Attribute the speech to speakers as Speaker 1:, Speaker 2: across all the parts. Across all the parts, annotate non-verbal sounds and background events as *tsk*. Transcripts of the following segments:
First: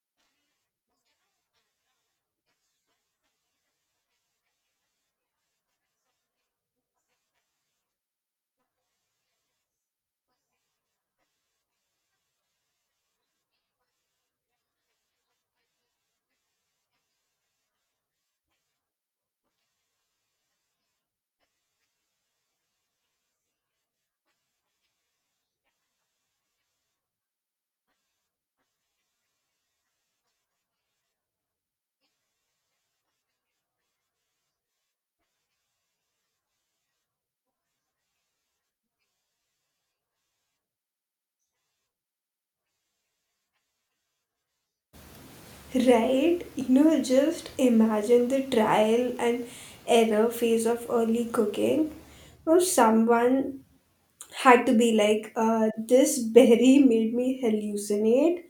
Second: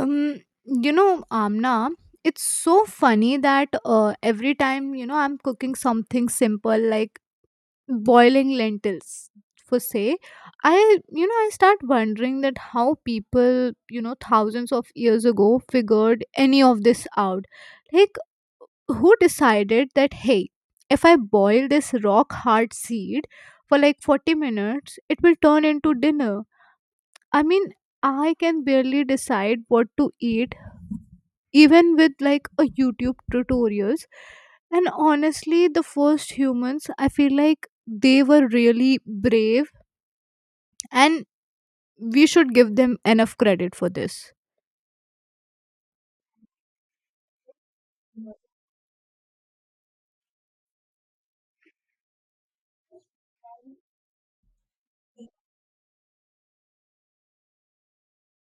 Speaker 1: um you know, Amna, it's so funny that every time I'm cooking something simple like boiling lentils for say, I I start wondering that how people, thousands of years ago figured any of this out. Like, who decided that, hey, if I boil this rock hard seed for like 40 minutes it will turn into dinner? I mean, I can barely decide what to eat, even with like a YouTube tutorials. And honestly, the first humans, I feel like they were really brave, and we should give them enough credit for this.
Speaker 2: Right? Just imagine the trial and error phase of early cooking. Or someone had to be like, "This berry made me hallucinate.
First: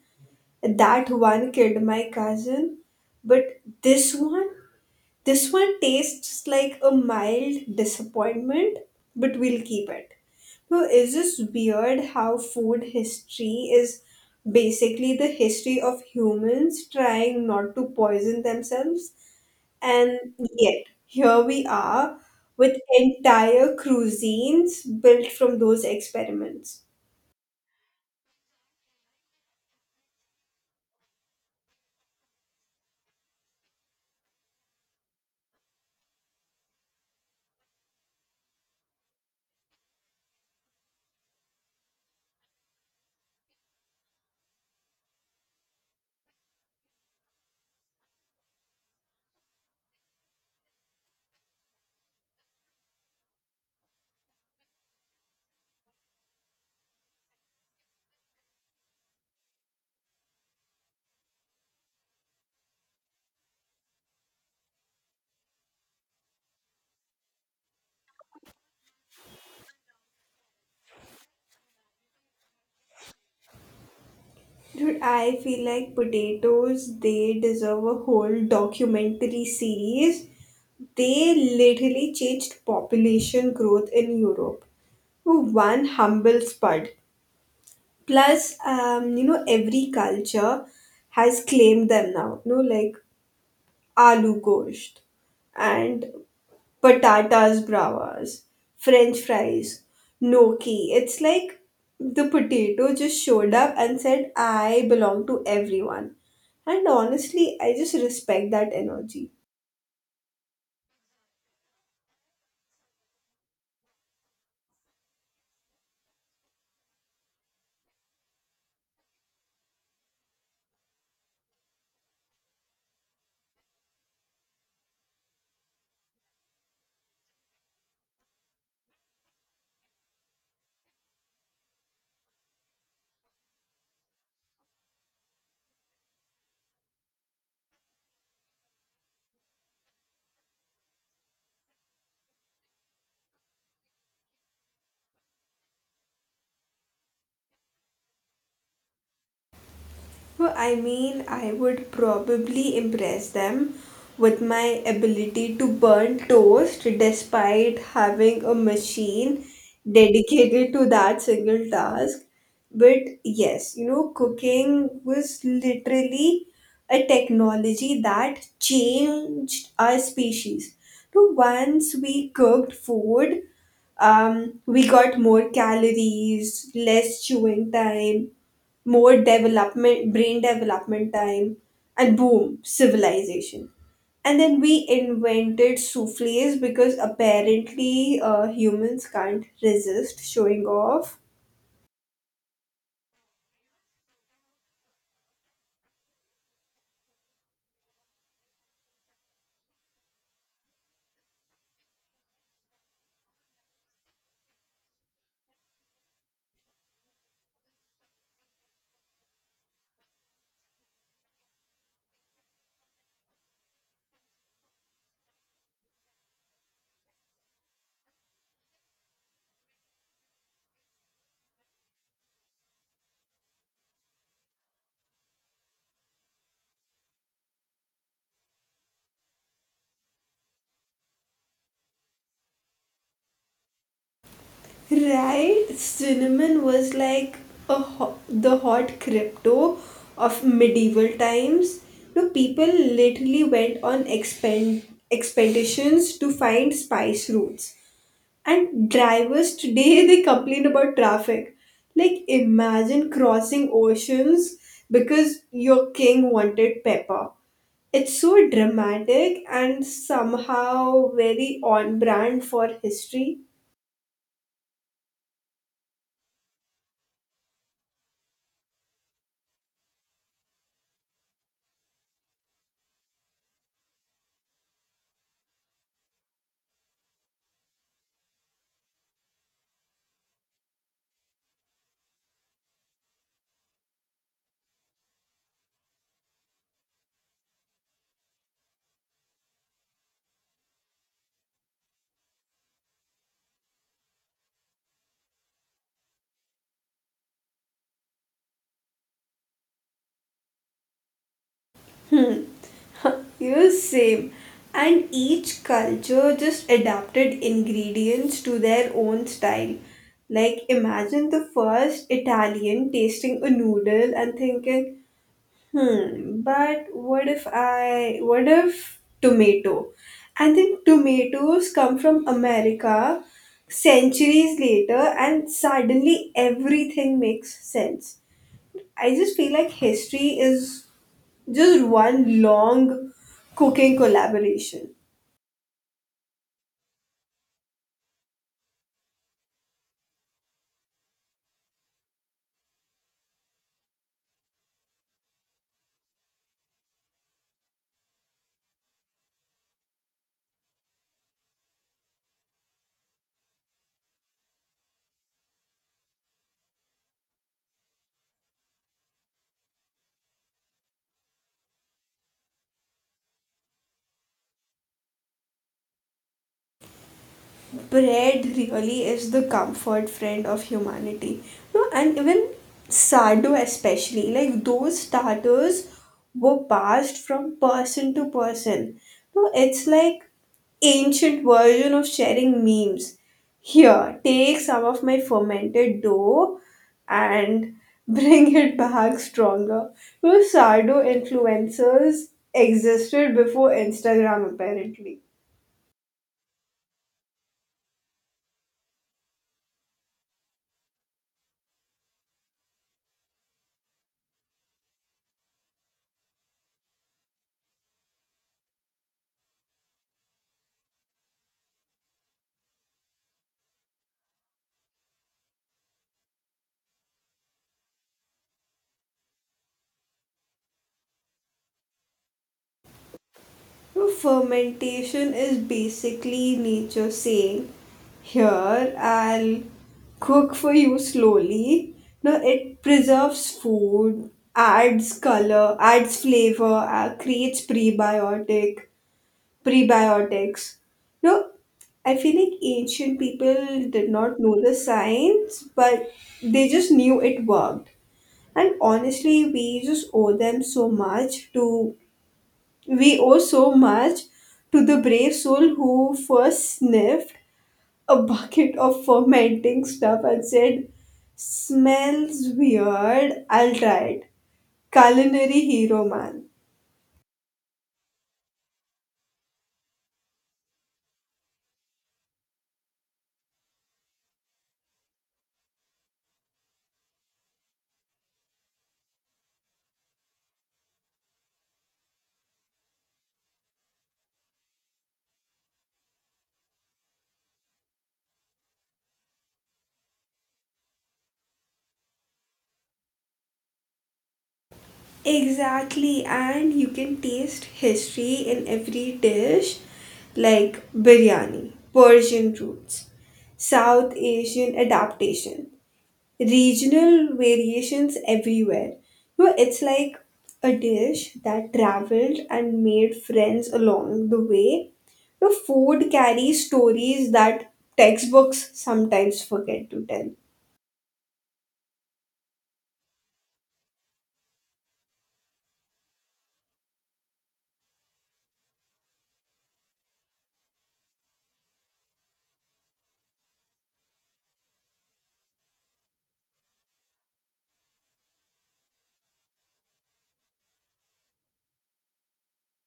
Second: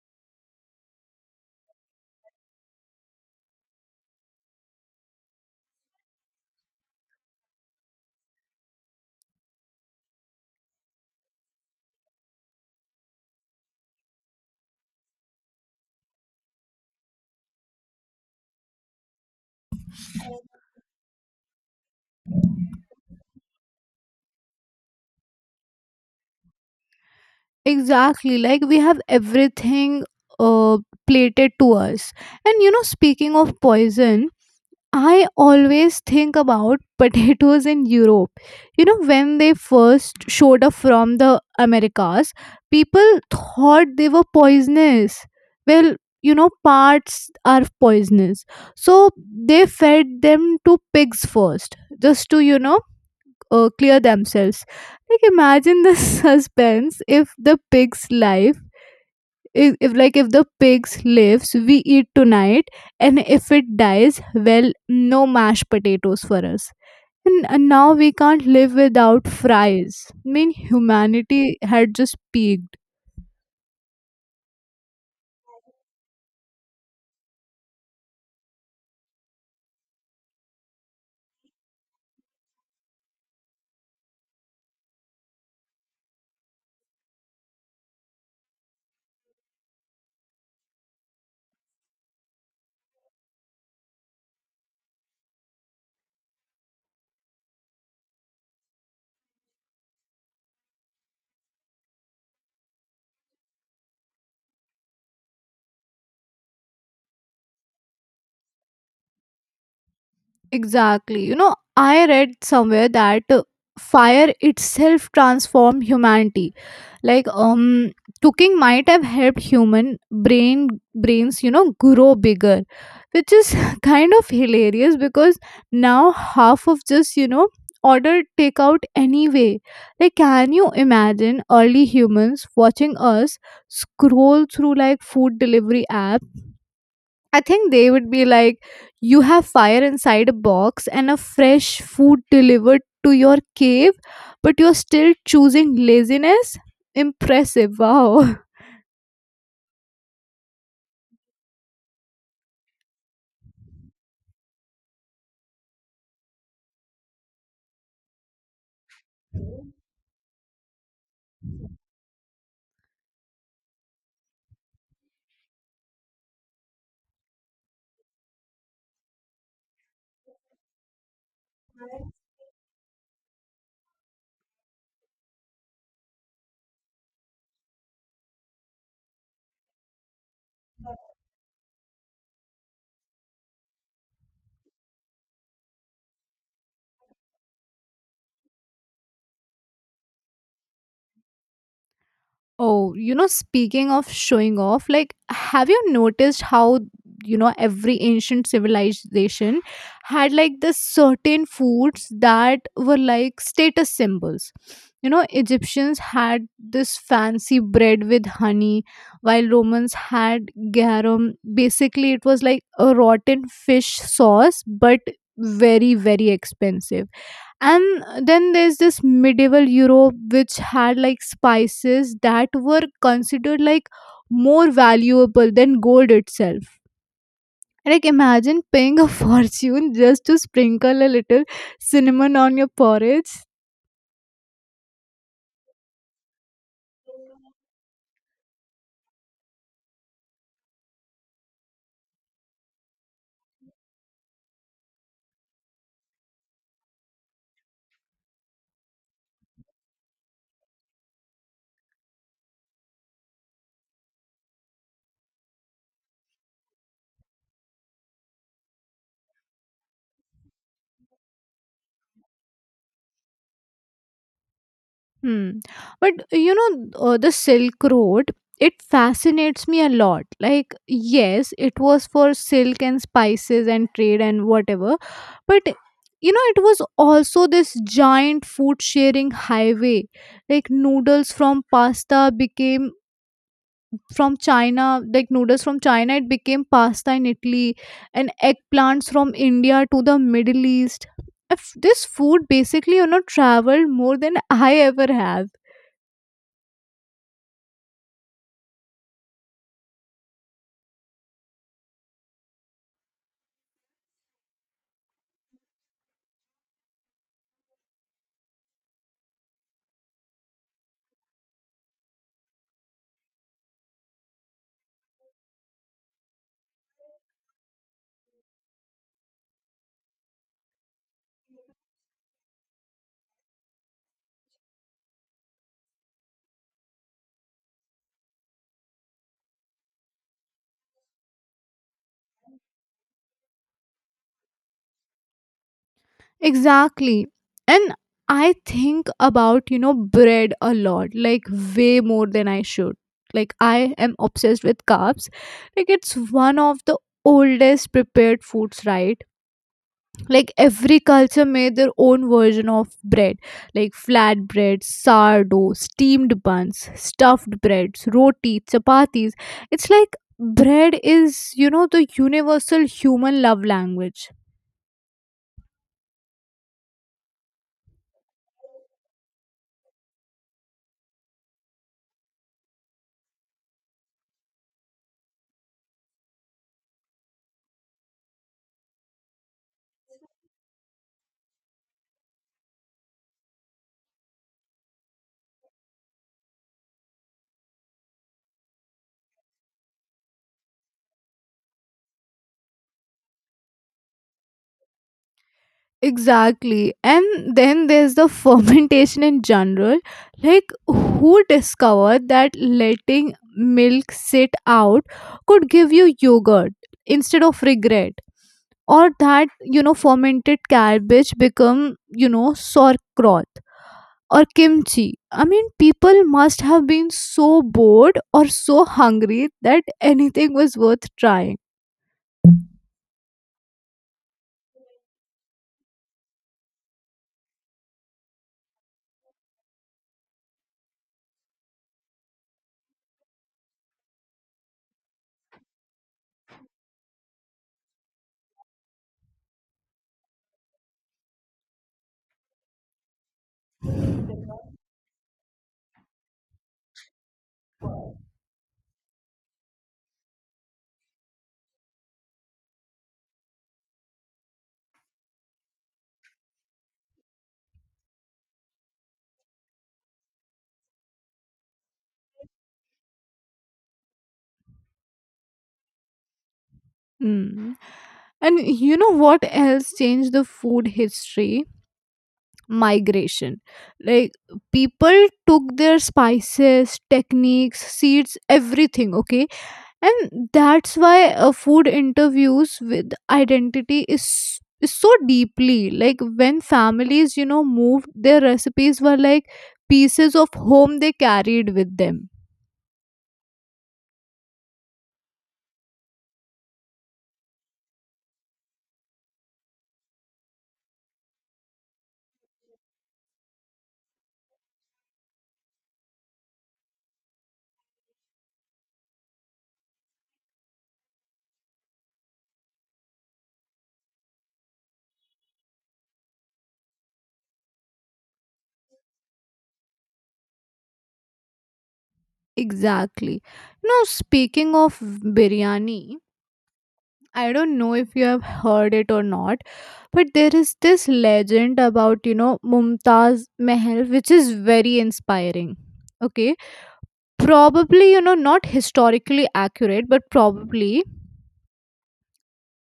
Speaker 2: That one killed my cousin. But this one? This one tastes like a mild disappointment, but we'll keep it." So, is this weird how food history is basically the history of humans trying not to poison themselves? And yet, here we are with entire cuisines built from those experiments.
Speaker 1: Exactly, like we have everything uh, plated to us. And you know, speaking of poison, I always think about *laughs* potatoes in Europe. You know, when they first showed up from the Americas, people thought they were poisonous. Well, you know, parts are poisonous. So they fed them to pigs first, just to, clear themselves. Like, imagine the *laughs* suspense if the pig's life if, if the pigs lives, we eat tonight, and if it dies, well, no mashed potatoes for us. And now we can't live without fries. I mean, humanity had just peaked.
Speaker 2: Dude, I feel like potatoes, they deserve a whole documentary series. They literally changed population growth in Europe for one humble spud. Plus, every culture has claimed them now. Like aloo gosht and patatas bravas, French fries, gnocchi. It's like the potato just showed up and said, "I belong to everyone." And honestly, I just respect that energy.
Speaker 1: Exactly. You know, I read somewhere that fire itself transformed humanity. Like, cooking might have helped human brain brains, you know, grow bigger, which is *laughs* kind of hilarious because now half of just, you know, order takeout anyway. Like, can you imagine early humans watching us scroll through like food delivery apps? I think they would be like, you have fire inside a box and a fresh food delivered to your cave, but you're still choosing laziness? Impressive. Wow. *laughs*
Speaker 2: Well, I mean, I would probably impress them with my ability to burn toast despite having a machine dedicated to that single task. But yes, you know, cooking was literally a technology that changed our species. So once we cooked food, we got more calories, less chewing time, more development brain development time, and boom, civilization. And then we invented soufflés because apparently humans can't resist showing off.
Speaker 1: Oh, you know, speaking of showing off, like, have you noticed how, you know, every ancient civilization had like this certain foods that were like status symbols? You know, Egyptians had this fancy bread with honey, while Romans had garum. Basically, it was like a rotten fish sauce, but very, very expensive. And then there's this medieval Europe, which had like spices that were considered like more valuable than gold itself. And, like, imagine paying a *laughs* fortune just to sprinkle a little cinnamon on your porridge.
Speaker 2: Right, cinnamon was like the hot crypto of medieval times. No, people literally went on expeditions to find spice roots. And drivers today, they complain about traffic. Like imagine crossing oceans because your king wanted pepper. It's so dramatic and somehow very on brand for history.
Speaker 1: Hmm. But you know, the Silk Road, it fascinates me a lot. Like, yes, it was for silk and spices and trade and whatever. But you know, it was also this giant food sharing highway. Like, noodles from pasta became from China, like noodles from China, it became pasta in Italy, and eggplants from India to the Middle East. If This food basically, you know, traveled more than I ever have.
Speaker 2: Hmm. *laughs* You same. And each culture just adapted ingredients to their own style. Like imagine the first Italian tasting a noodle and thinking, "Hmm, but what if tomato?" I think tomatoes come from America centuries later, and suddenly everything makes sense. I just feel like history is just one long cooking collaboration.
Speaker 1: Exactly. And I think about, you know, bread a lot, like way more than I should. Like, I am obsessed with carbs. Like, it's one of the oldest prepared foods, right? Like, every culture made their own version of bread, like flatbread, sourdough, steamed buns, stuffed breads, roti, chapatis. It's like bread is, you know, the universal human love language.
Speaker 2: Bread really is the comfort friend of humanity. No, and even sardo especially, like those starters were passed from person to person. No, it's like ancient version of sharing memes. Here, take some of my fermented dough and *laughs* bring it back stronger. No, sardo influencers existed before Instagram apparently.
Speaker 1: Exactly. And then there's the *laughs* fermentation in general. Like, who discovered that letting milk sit out could give you yogurt instead of regret? Or that, you know, fermented cabbage become, you know, sauerkraut or kimchi? I mean, people must have been so bored or so hungry that anything was worth trying.
Speaker 2: So fermentation is basically nature saying, "Here, I'll cook for you slowly." Now, it preserves food, adds color, adds flavor, creates prebiotics. No, I feel like ancient people did not know the science, but they just knew it worked. And honestly, we just owe them so much to we owe so much to the brave soul who first sniffed a bucket of fermenting stuff and said, "Smells weird, I'll try it." Culinary hero, man.
Speaker 1: Hmm. And you know what else changed the food history? Migration. Like, people took their spices, techniques, seeds, everything, okay? And that's why food interviews with identity is so deeply, like when families, you know, moved, their recipes were like pieces of home they carried with them.
Speaker 2: Exactly, and you can taste history in every dish, like biryani, Persian roots, South Asian adaptation. Regional variations everywhere. You know, it's like a dish that traveled and made friends along the way. The food carries stories that textbooks sometimes forget to tell.
Speaker 1: Exactly. Now, speaking of biryani, I don't know if you have heard it or not, but there is this legend about, you know, Mumtaz Mahal, which is very inspiring. Okay, probably, you know, not historically accurate, but probably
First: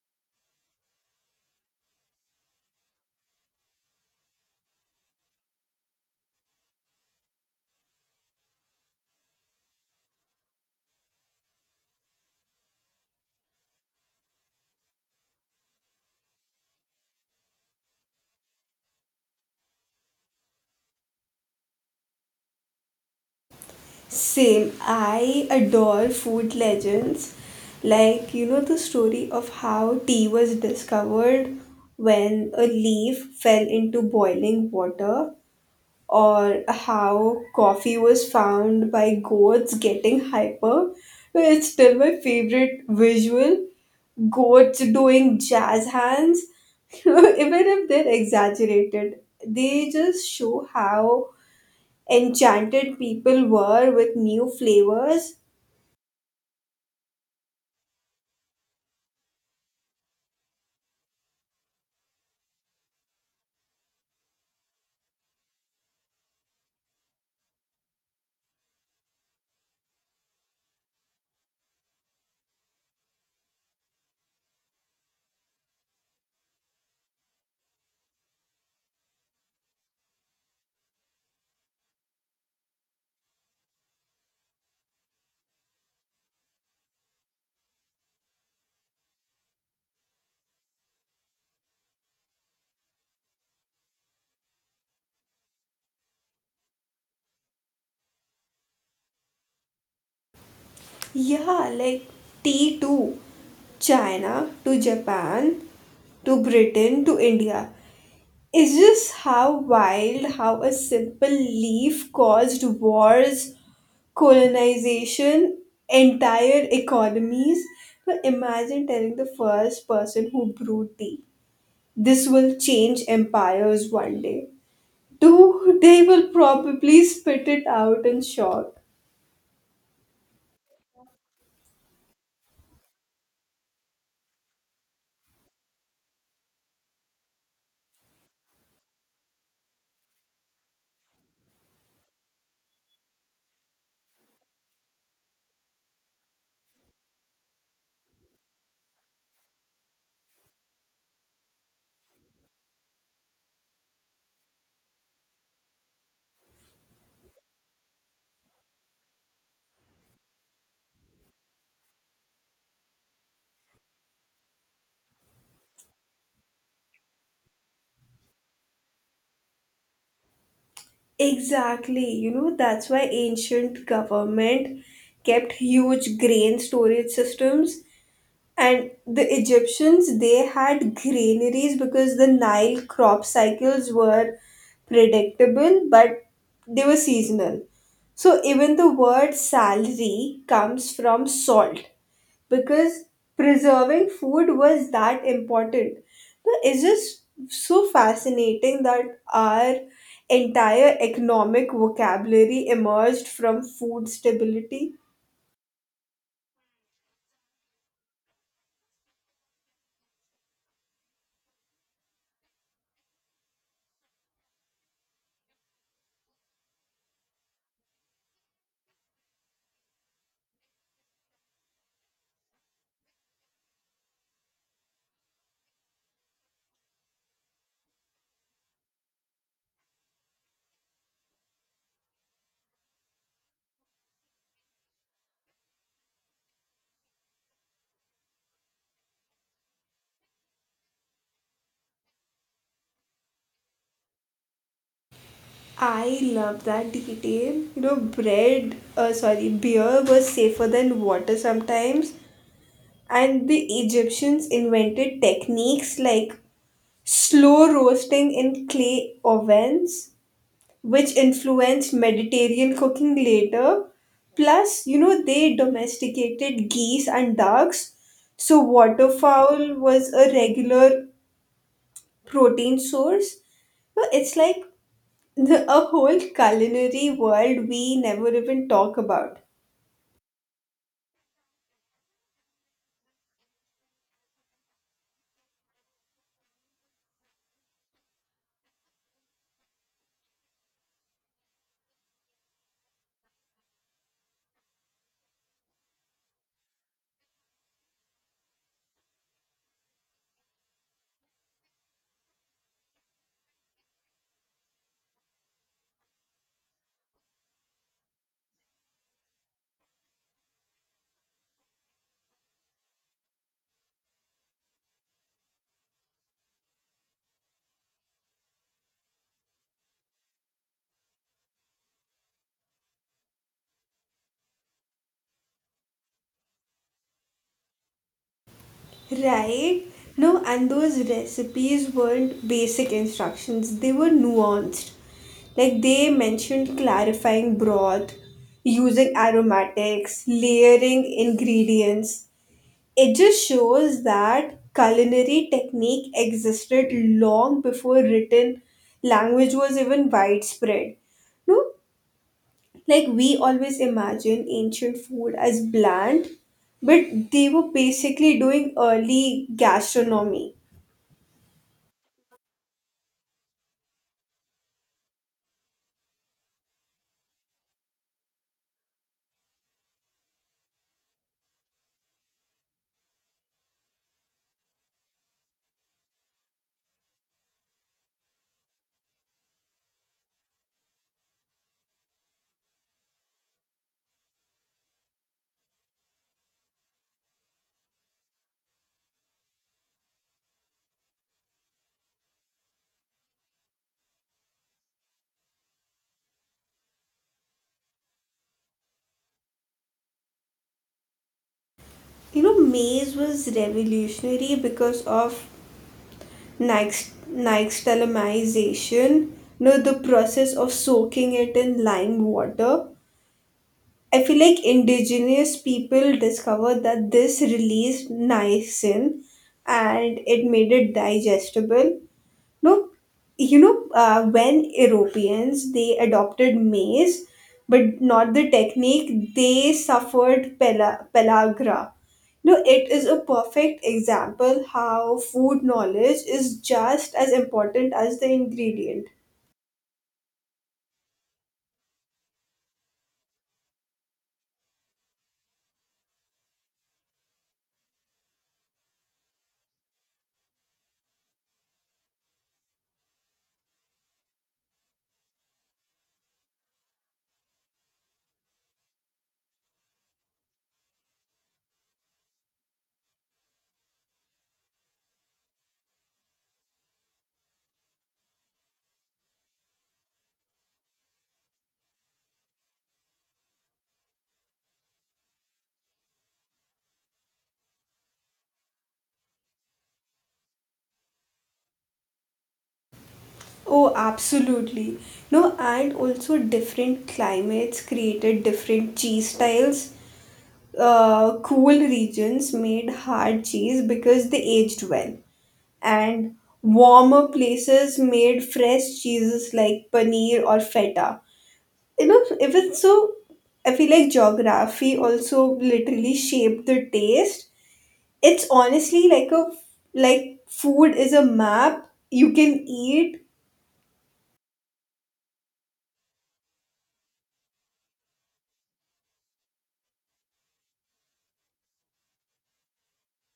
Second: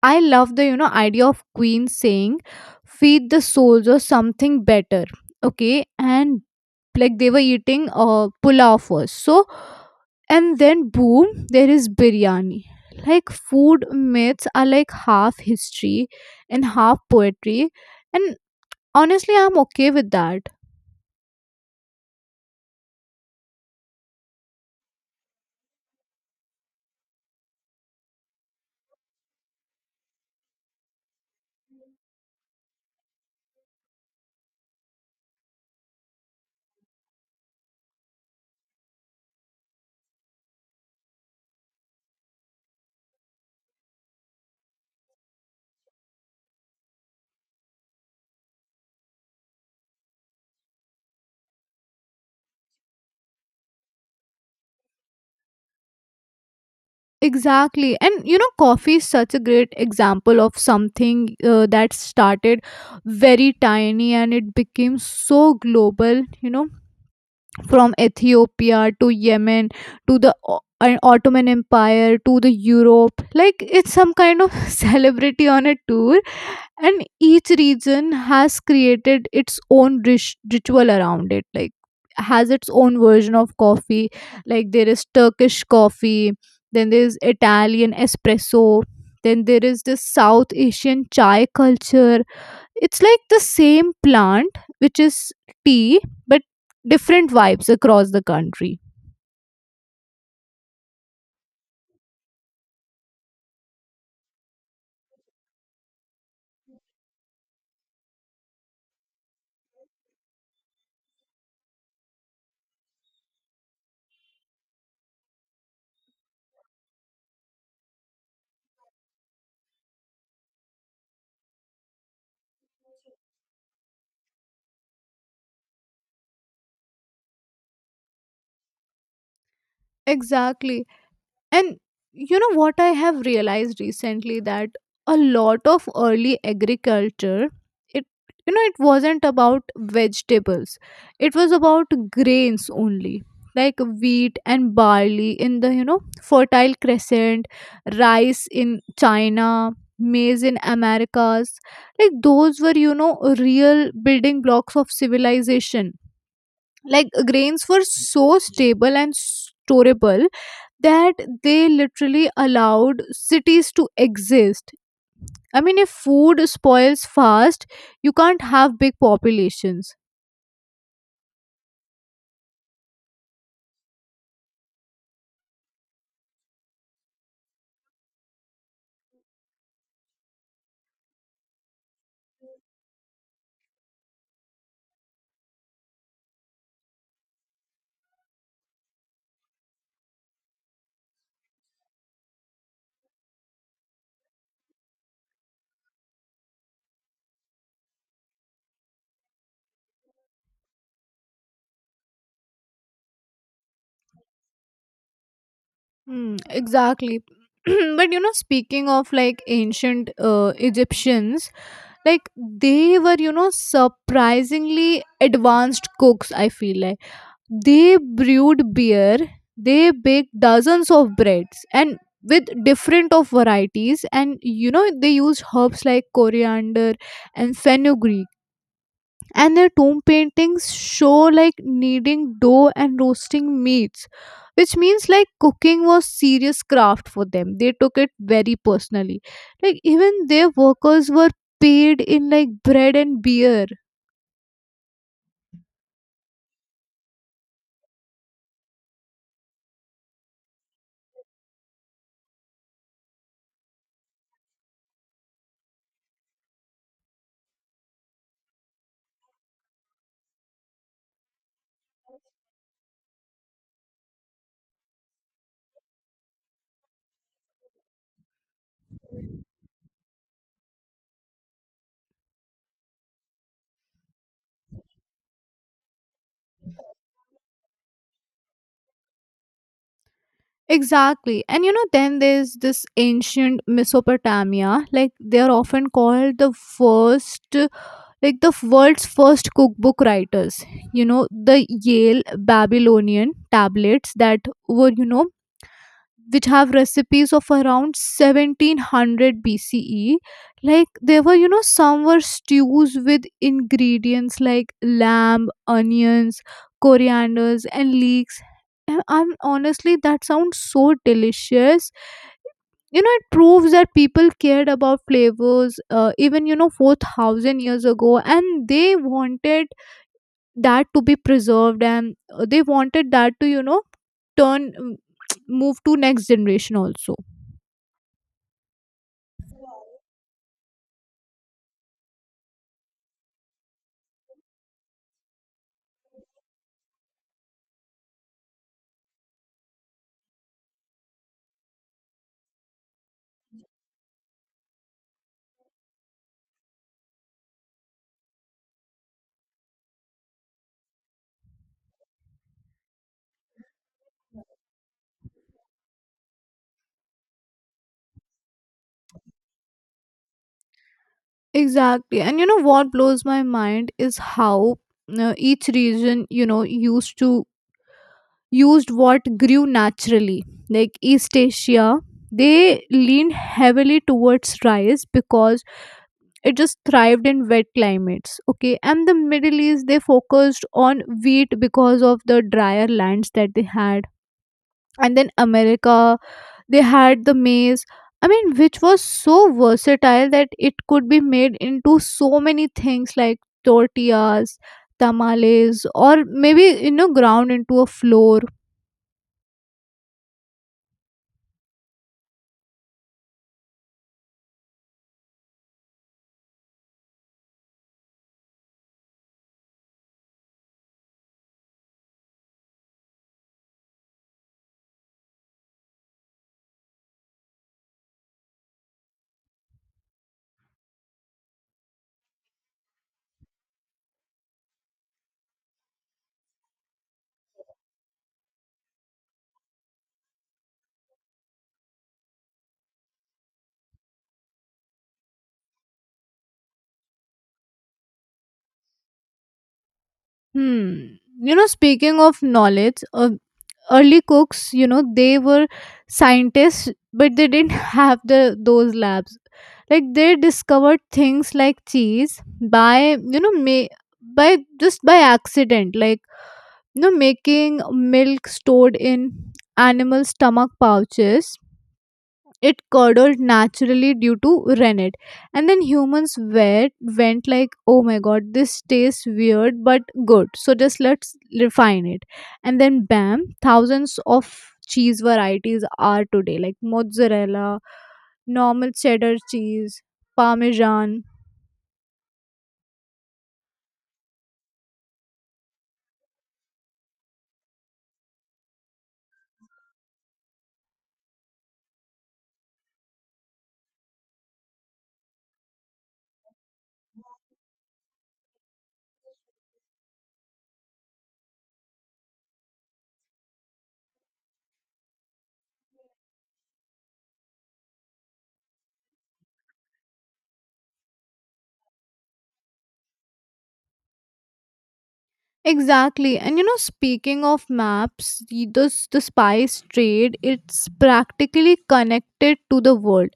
Speaker 1: I love the, you know, idea of queen saying, feed the soldiers something better. Okay. And like, they were eating pulao first, so, and then boom, there is biryani. Like, food myths are like half history and half poetry, and honestly, I'm okay with that.
Speaker 2: Same, I adore food legends. Like, you know, the story of how tea was discovered when a leaf fell into boiling water, or how coffee was found by goats getting hyper. It's still my favorite visual. Goats doing jazz hands. *laughs* Even if they're exaggerated, they just show how enchanted people were with new flavors.
Speaker 1: Exactly. And you know, coffee is such a great example of something that started very tiny and it became so global, you know, from Ethiopia to Yemen to the Ottoman Empire to the Europe. Like, it's some kind of *laughs* celebrity on a tour, and each region has created its own ritual around it, like has its own version of coffee. Like, there is Turkish coffee, then there is Italian espresso, then there is this South Asian chai culture. It's like the same plant, which is tea, but different vibes across the country.
Speaker 2: Yeah, like tea too. China to Japan to Britain to India. Is just how wild how a simple leaf caused wars, colonization, entire economies? But imagine telling the first person who brewed tea, "This will change empires one day." Dude, they will probably spit it out in shock.
Speaker 1: Exactly. And you know what I have realized recently, that a lot of early agriculture, it, you know, it wasn't about vegetables. It was about grains only. Like, wheat and barley in the, you know, fertile crescent, rice in China, maize in Americas. Like, those were, you know, real building blocks of civilization. Like, grains were so stable and storable that they literally allowed cities to exist. I mean, if food spoils fast, you can't have big populations.
Speaker 2: Exactly. You know, that's why ancient government kept huge grain storage systems. And the Egyptians, they had granaries because the Nile crop cycles were predictable, but they were seasonal. So even the word salary comes from salt because preserving food was that important. So it's just so fascinating that our entire economic vocabulary emerged from food stability.
Speaker 1: Hmm, exactly. *clears throat* But you know, speaking of like ancient Egyptians, like they were, you know, surprisingly advanced cooks, I feel like. They brewed beer, they baked dozens of breads and with different of varieties, and you know, they used herbs like coriander and fenugreek, and their tomb paintings show like kneading dough and roasting meats, which means like cooking was serious craft for them. They took it very personally. Like, even their workers were paid in like bread and beer.
Speaker 2: I love that detail. You know, beer was safer than water sometimes. And the Egyptians invented techniques like slow roasting in clay ovens, which influenced Mediterranean cooking later. Plus, you know, they domesticated geese and ducks. So, waterfowl was a regular protein source. So it's like a whole culinary world we never even talk about.
Speaker 1: Exactly. And you know, then there's this ancient Mesopotamia. Like, they're often called the first, like the world's first cookbook writers. You know, the Yale Babylonian tablets that were, you know, which have recipes of around 1700 BCE. Like, there were, you know, some were stews with ingredients like lamb, onions, corianders, and leeks. And I'm honestly, that sounds so delicious. You know, it proves that people cared about flavors even, you know, 4,000 years ago, and they wanted that to be preserved, and they wanted that to, you know, turn, *tsk* move to next generation also.
Speaker 2: Right? No, and those recipes weren't basic instructions, they were nuanced. Like they mentioned clarifying broth, using aromatics, layering ingredients. It just shows that culinary technique existed long before written language was even widespread. No, like we always imagine ancient food as bland, but they were basically doing early gastronomy.
Speaker 1: Exactly. And you know what blows my mind is how each region, you know, used what grew naturally. Like, East Asia, they leaned heavily towards rice because it just thrived in wet climates, okay? And the Middle East, they focused on wheat because of the drier lands that they had. And then America, they had the maze, I mean, which was so versatile that it could be made into so many things like tortillas, tamales, or maybe, you know, ground into a flour.
Speaker 2: You know, maize was revolutionary because of nixtamalization, you know, the process of soaking it in lime water. I feel like indigenous people discovered that this released niacin and it made it digestible. No, you know, when Europeans they adopted maize, but not the technique, they suffered pellagra. You know, it is a perfect example how food knowledge is just as important as the ingredient.
Speaker 1: Hmm. You know, speaking of knowledge, early cooks, you know, they were scientists, but they didn't *laughs* have the those labs. Like, they discovered things like cheese by, you know, may by just by accident. Like, you know, making milk stored in animal stomach pouches, it curdled naturally due to rennet, and then went like, oh my god, this tastes weird but good, so just let's refine it. And then bam, thousands of cheese varieties are today, like mozzarella, normal cheddar cheese, parmesan.
Speaker 2: Oh, absolutely. No, and also different climates created different cheese styles. Cool regions made hard cheese because they aged well, and warmer places made fresh cheeses like paneer or feta. You know, even so, I feel like geography also literally shaped the taste. It's honestly like a like food is a map you can eat.
Speaker 1: Exactly. And you know, speaking of maps, the spice trade, it's practically connected to the world.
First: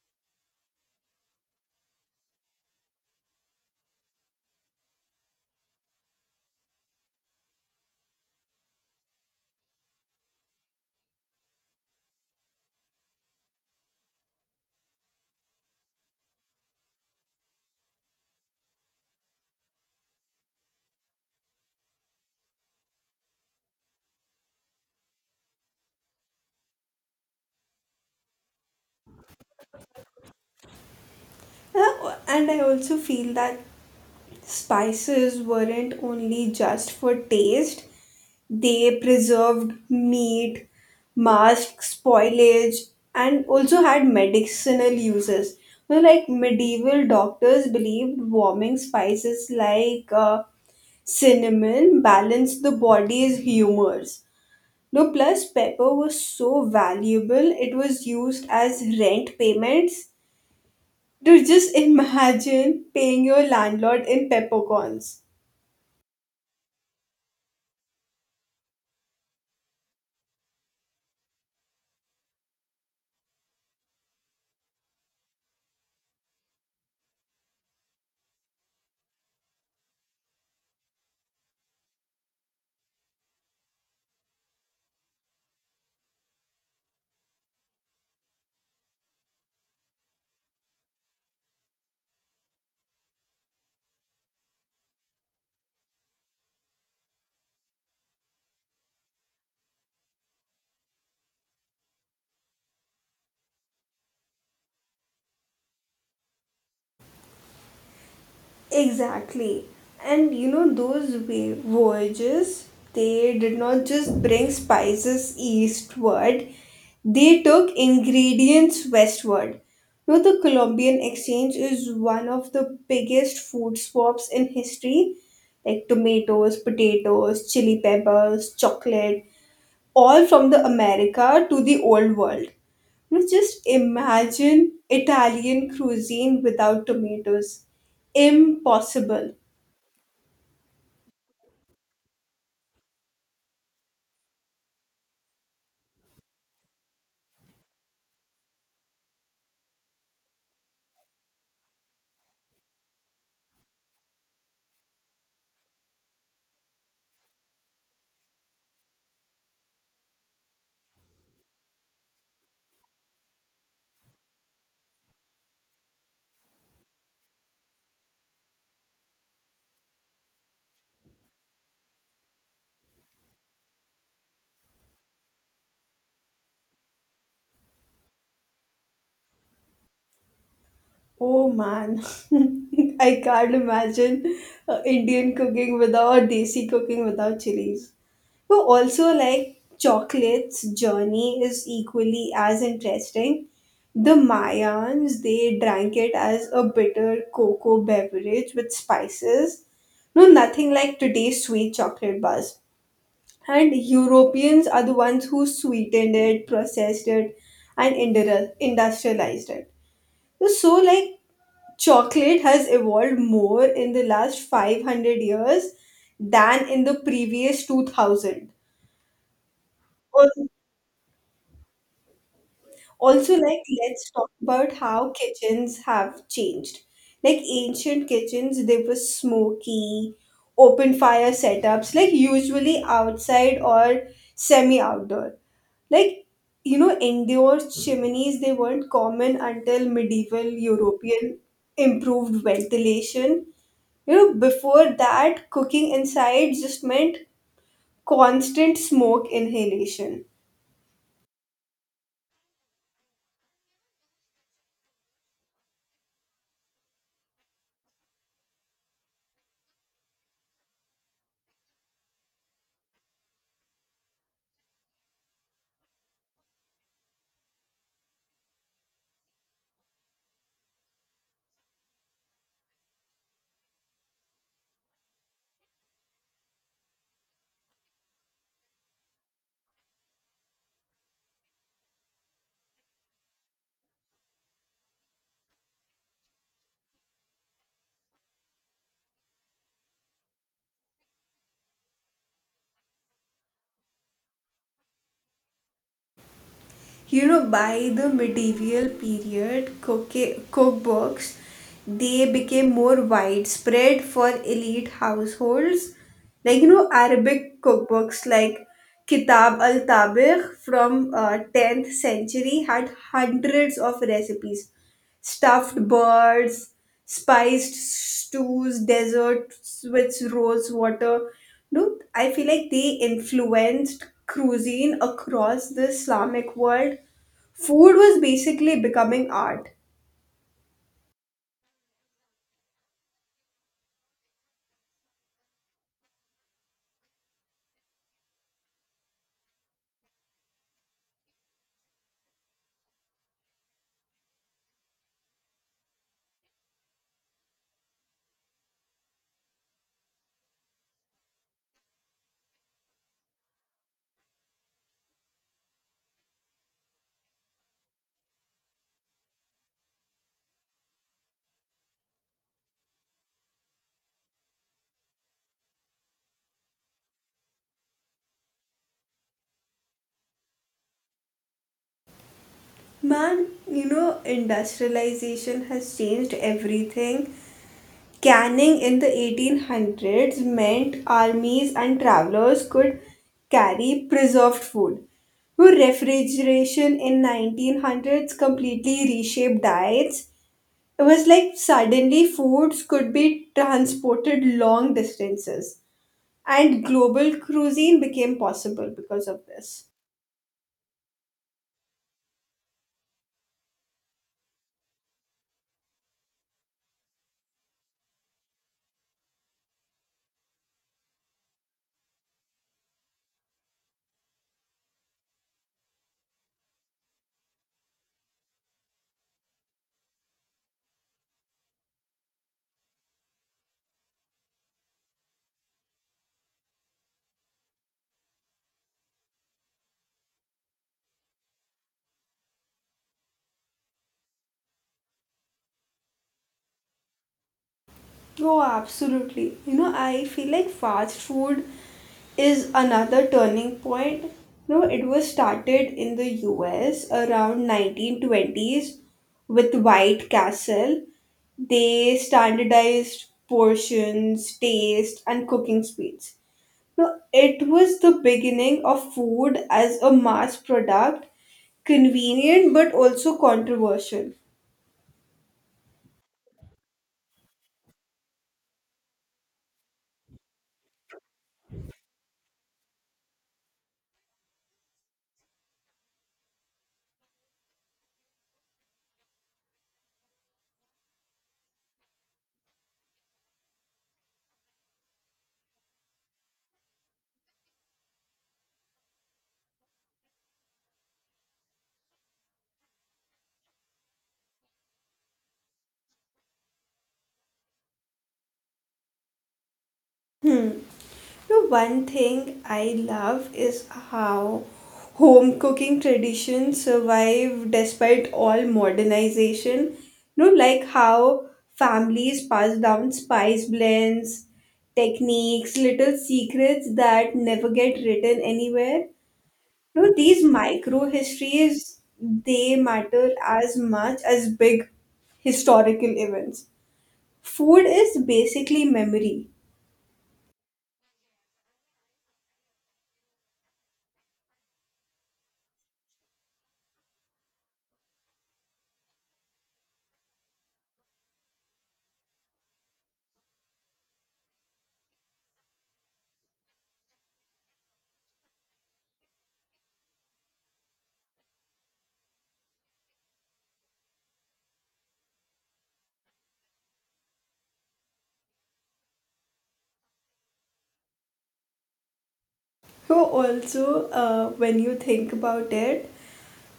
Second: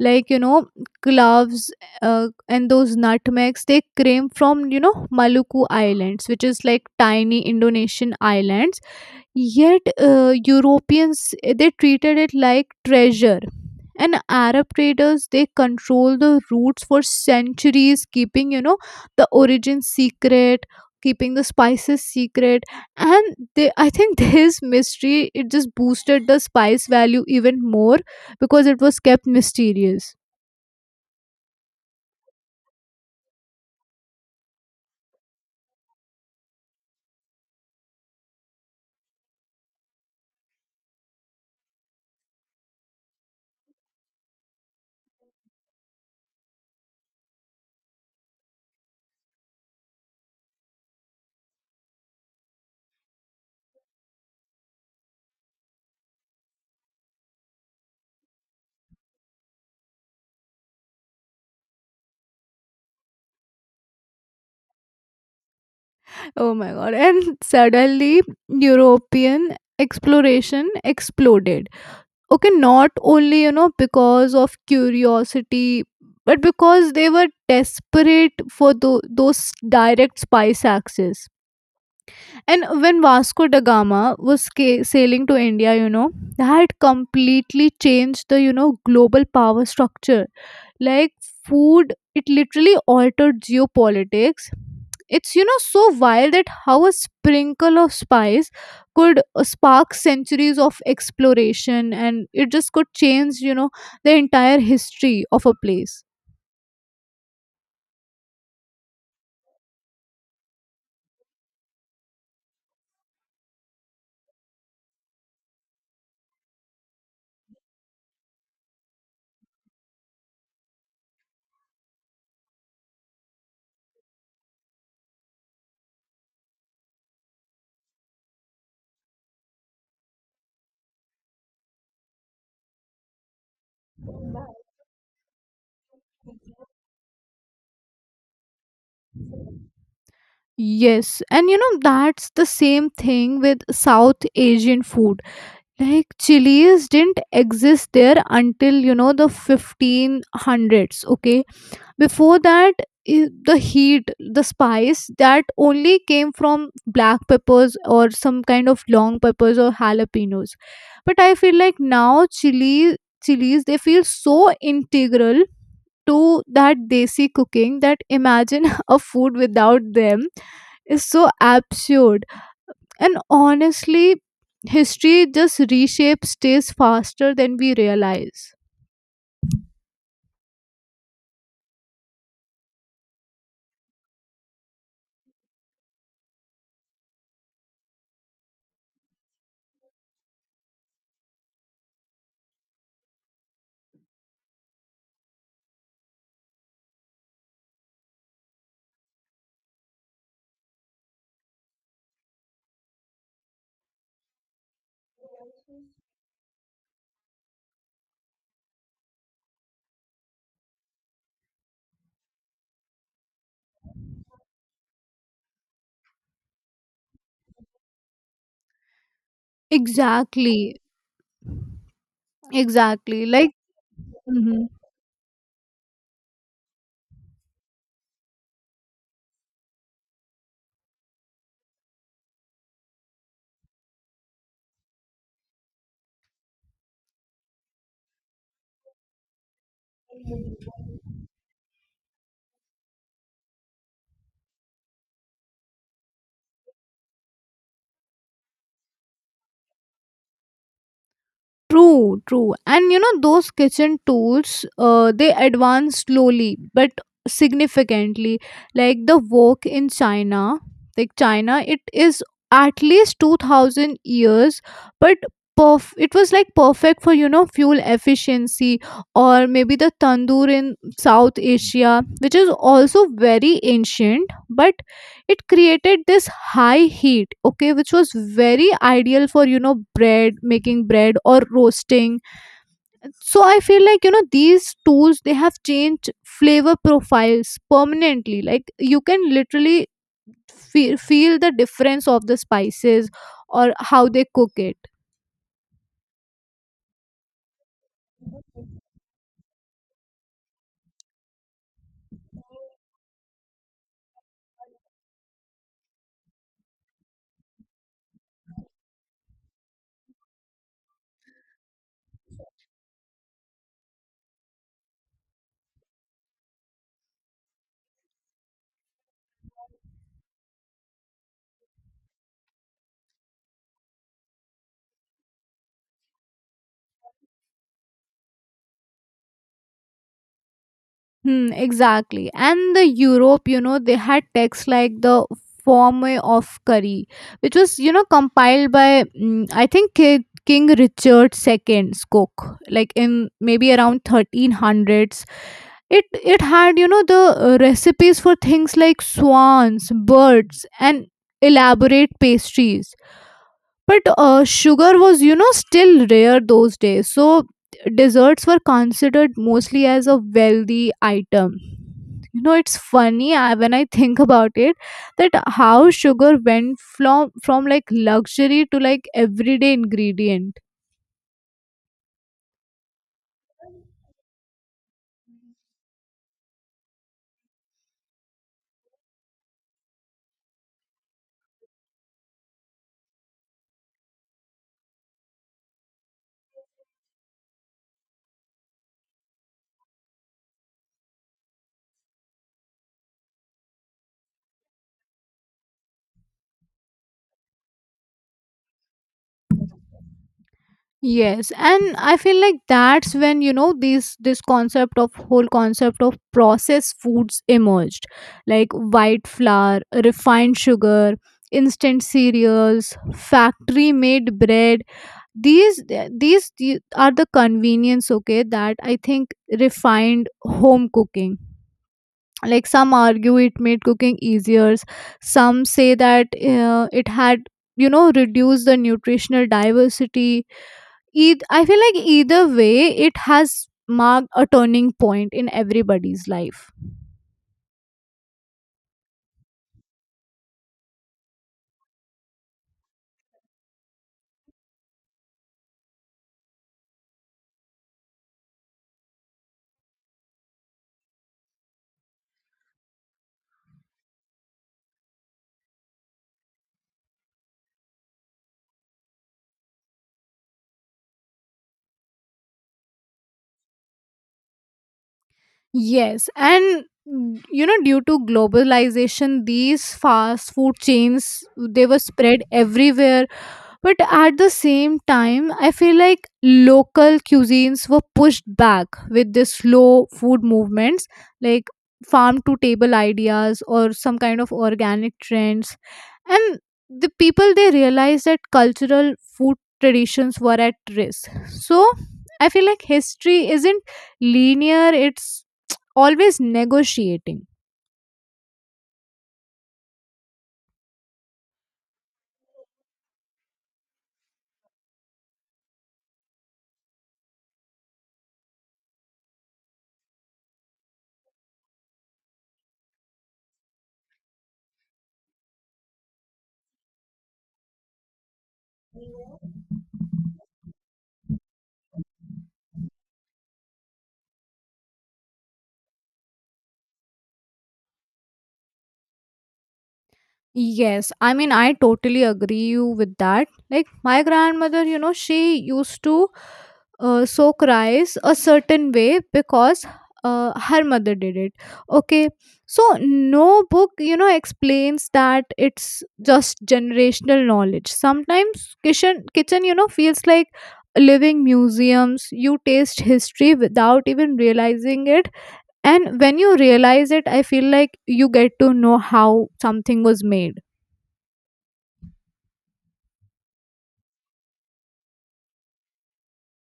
Speaker 1: Like, you know, gloves and those nutmegs, they came from, you know, Maluku Islands, which is like tiny Indonesian islands. Yet Europeans they treated it like treasure. And Arab traders, they control the routes for centuries, keeping, you know, the origin secret, keeping the spices secret, and they, I think, *laughs* this mystery, it just boosted the spice value even more because it was kept mysterious.
Speaker 2: And I also feel that spices weren't only just for taste. They preserved meat, masked spoilage, and also had medicinal uses. You know, like medieval doctors believed warming spices like cinnamon balanced the body's humors. No, plus pepper was so valuable, it was used as rent payments. To just imagine paying your landlord in peppercorns.
Speaker 1: Oh my god! And suddenly European exploration exploded, okay, not only, you know, because of curiosity, but because they were desperate for those direct spice access. And when Vasco da Gama was sailing to India, you know, that completely changed the, you know, global power structure. Like, food, it literally altered geopolitics. It's, you know, so wild that how a sprinkle of spice could spark centuries of exploration, and it just could change, you know, the entire history of a place.
Speaker 2: Exactly. And you know, those voyages, they did not just bring spices eastward, they took ingredients westward. You know, the Colombian exchange is one of the biggest food swaps in history, like tomatoes, potatoes, chili peppers, chocolate, all from the America to the old world. You know, just imagine Italian cuisine without tomatoes. Impossible.
Speaker 1: Yes, and you know that's the same thing with South Asian food. Like, chilies didn't exist there until, you know, the 1500s, okay? Before that, the heat, the spice, that only came from black peppers or some kind of long peppers or jalapenos. But I feel like now, chilies, they feel so integral to that desi cooking that imagine *laughs* a food without them is so absurd. And honestly, history just reshapes stays faster than we realize.
Speaker 2: Oh man, *laughs* I can't imagine Indian cooking without desi cooking without chilies. But also, like chocolates journey is equally as interesting. The Mayans, they drank it as a bitter cocoa beverage with spices. No, nothing like today's sweet chocolate bars. And Europeans are the ones who sweetened it, processed it, and industrialized it. So, like, chocolate has evolved more in the last 500 years than in the previous 2000. Or
Speaker 1: Exactly. Exactly.
Speaker 2: also,
Speaker 1: Like,
Speaker 2: like, let's talk
Speaker 1: mhm.
Speaker 2: about how kitchens have changed. Like, ancient kitchens, they were smoky, open fire setups, like, usually outside or semi outdoor. Like, you know, indoor chimneys, they weren't common until medieval European improved ventilation. You know, before that, cooking inside just meant constant smoke inhalation.
Speaker 1: True, true. And you know, those kitchen tools, they advance slowly but significantly. Like the wok in China, like China, it is at least 2,000 years, but it was like perfect for, fuel efficiency. Or maybe the tandoor in South Asia, which is also very ancient, but it created this high heat, okay, which was very ideal for, bread making bread or roasting. So I feel like, these tools, they have changed flavor profiles permanently. Like you can literally feel the difference of the spices or how they cook it.
Speaker 2: You know, by the medieval period, cookbooks they became more widespread for elite households. Like you know, Arabic cookbooks like Kitab al Tabigh from 10th century had hundreds of recipes, stuffed birds, spiced stews, desserts with rose water. No, I feel like they influenced cuisine across the Islamic world. Food was basically becoming art.
Speaker 1: Hmm, exactly. And the Europe, they had texts like the Form of Curry, which was, compiled by I think King Richard Second's cook, like in maybe around 1300s. It had, the recipes for things like swans, birds, and elaborate pastries, but sugar was, still rare those days. So desserts were considered mostly as a wealthy item. It's funny when I think about it, that how sugar went from like luxury to like everyday ingredient.
Speaker 2: Man, you know, industrialization has changed everything. Canning in the 1800s meant armies and travelers could carry preserved food. Refrigeration in 1900s completely reshaped diets. It was like suddenly foods could be transported long distances and global cuisine became possible because of this.
Speaker 1: Yes, and I feel like that's when, this this concept of whole concept of processed foods emerged, like white flour, refined sugar, instant cereals, factory made bread. These these are the convenience, okay, that I think refined home cooking. Like some argue it made cooking easier. Some say that it had, reduced the nutritional diversity. I feel like either way, it has marked a turning point in everybody's life.
Speaker 2: Oh, absolutely. You know, I feel like fast food is another turning point. No, it was started in the US around 1920s with White Castle. They standardized portions, taste, and cooking speeds. No, it was the beginning of food as a mass product, convenient but also controversial.
Speaker 1: Yes, and due to globalization, these fast food chains, they were spread everywhere. But at the same time, I feel like local cuisines were pushed back with the slow food movements, like farm to table ideas or some kind of organic trends. And the people, they realized that cultural food traditions were at risk. So I feel like history isn't linear, it's always negotiating.
Speaker 2: You know, one thing I love is how home cooking traditions survive despite all modernization. You know, like how families pass down spice blends, techniques, little secrets that never get written anywhere. You know, these micro histories they matter as much as big historical events. Food is basically memory.
Speaker 1: Yes, I mean, I totally agree you with that. Like, my grandmother, she used to soak rice a certain way, because her mother did it. Okay, so no book, explains that. It's just generational knowledge. Sometimes kitchen, feels like living museums. You taste history without even realizing it, and when you realize it, I feel like you get to know how something was made.
Speaker 2: So also, when you think about it,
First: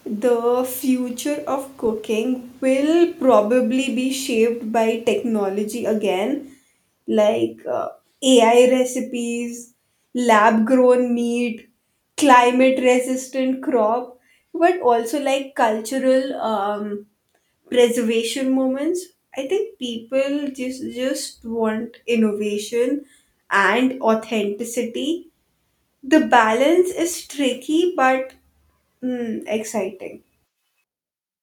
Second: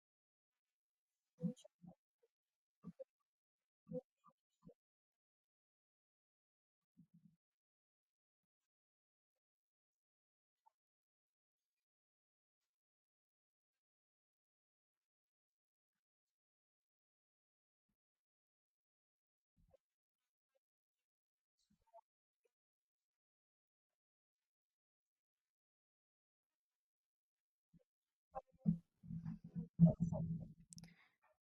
Speaker 2: the future of cooking will probably be shaped by technology again, like AI recipes, lab grown meat, climate resistant crop, but also like cultural preservation moments. I think people just want innovation and authenticity. The balance is tricky but exciting.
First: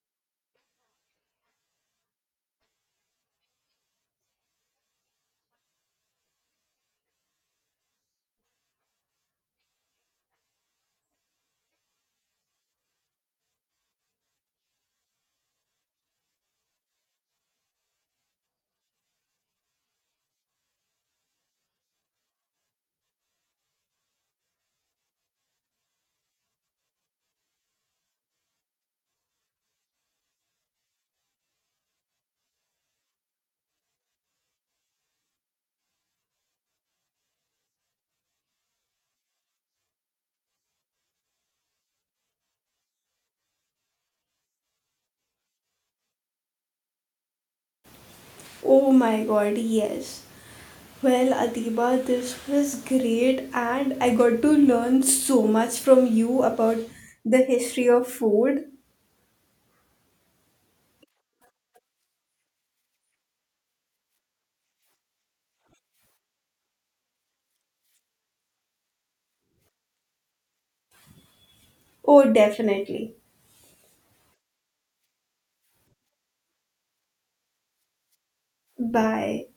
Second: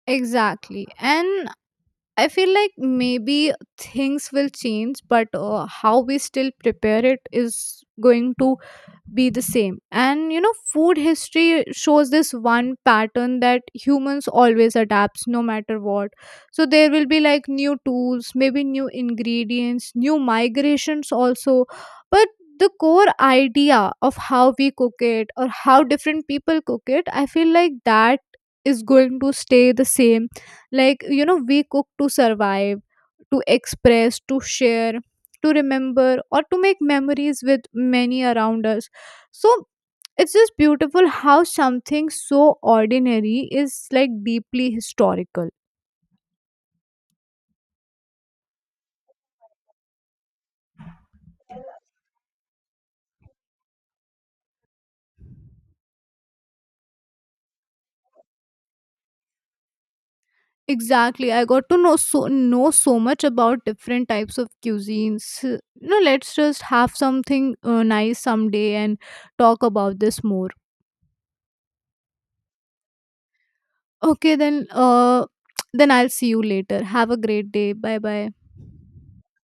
Speaker 1: Exactly. And I feel like maybe things will change, but how we still prepare it is going to be the same. And you know, food history shows this one pattern, that humans always adapts no matter what. So there will be like new tools, maybe new ingredients, new migrations also. But the core idea of how we cook it or how different people cook it, I feel like that is going to stay the same. Like, you know, we cook to survive, to express, to share, to remember, or to make memories with many around us. So it's just beautiful how something so ordinary is like deeply historical.
Speaker 2: Oh my god, yes. Well, Adiba, this was great, and I got to learn so much from you about the history of food.
Speaker 1: Exactly, I got to know so much about different types of cuisines. You know, let's just have something nice someday and talk about this more.
Speaker 2: Oh, definitely.
Speaker 1: Okay, then *tsk* then I'll see you later. Have a great day. Bye bye.
Speaker 2: Bye.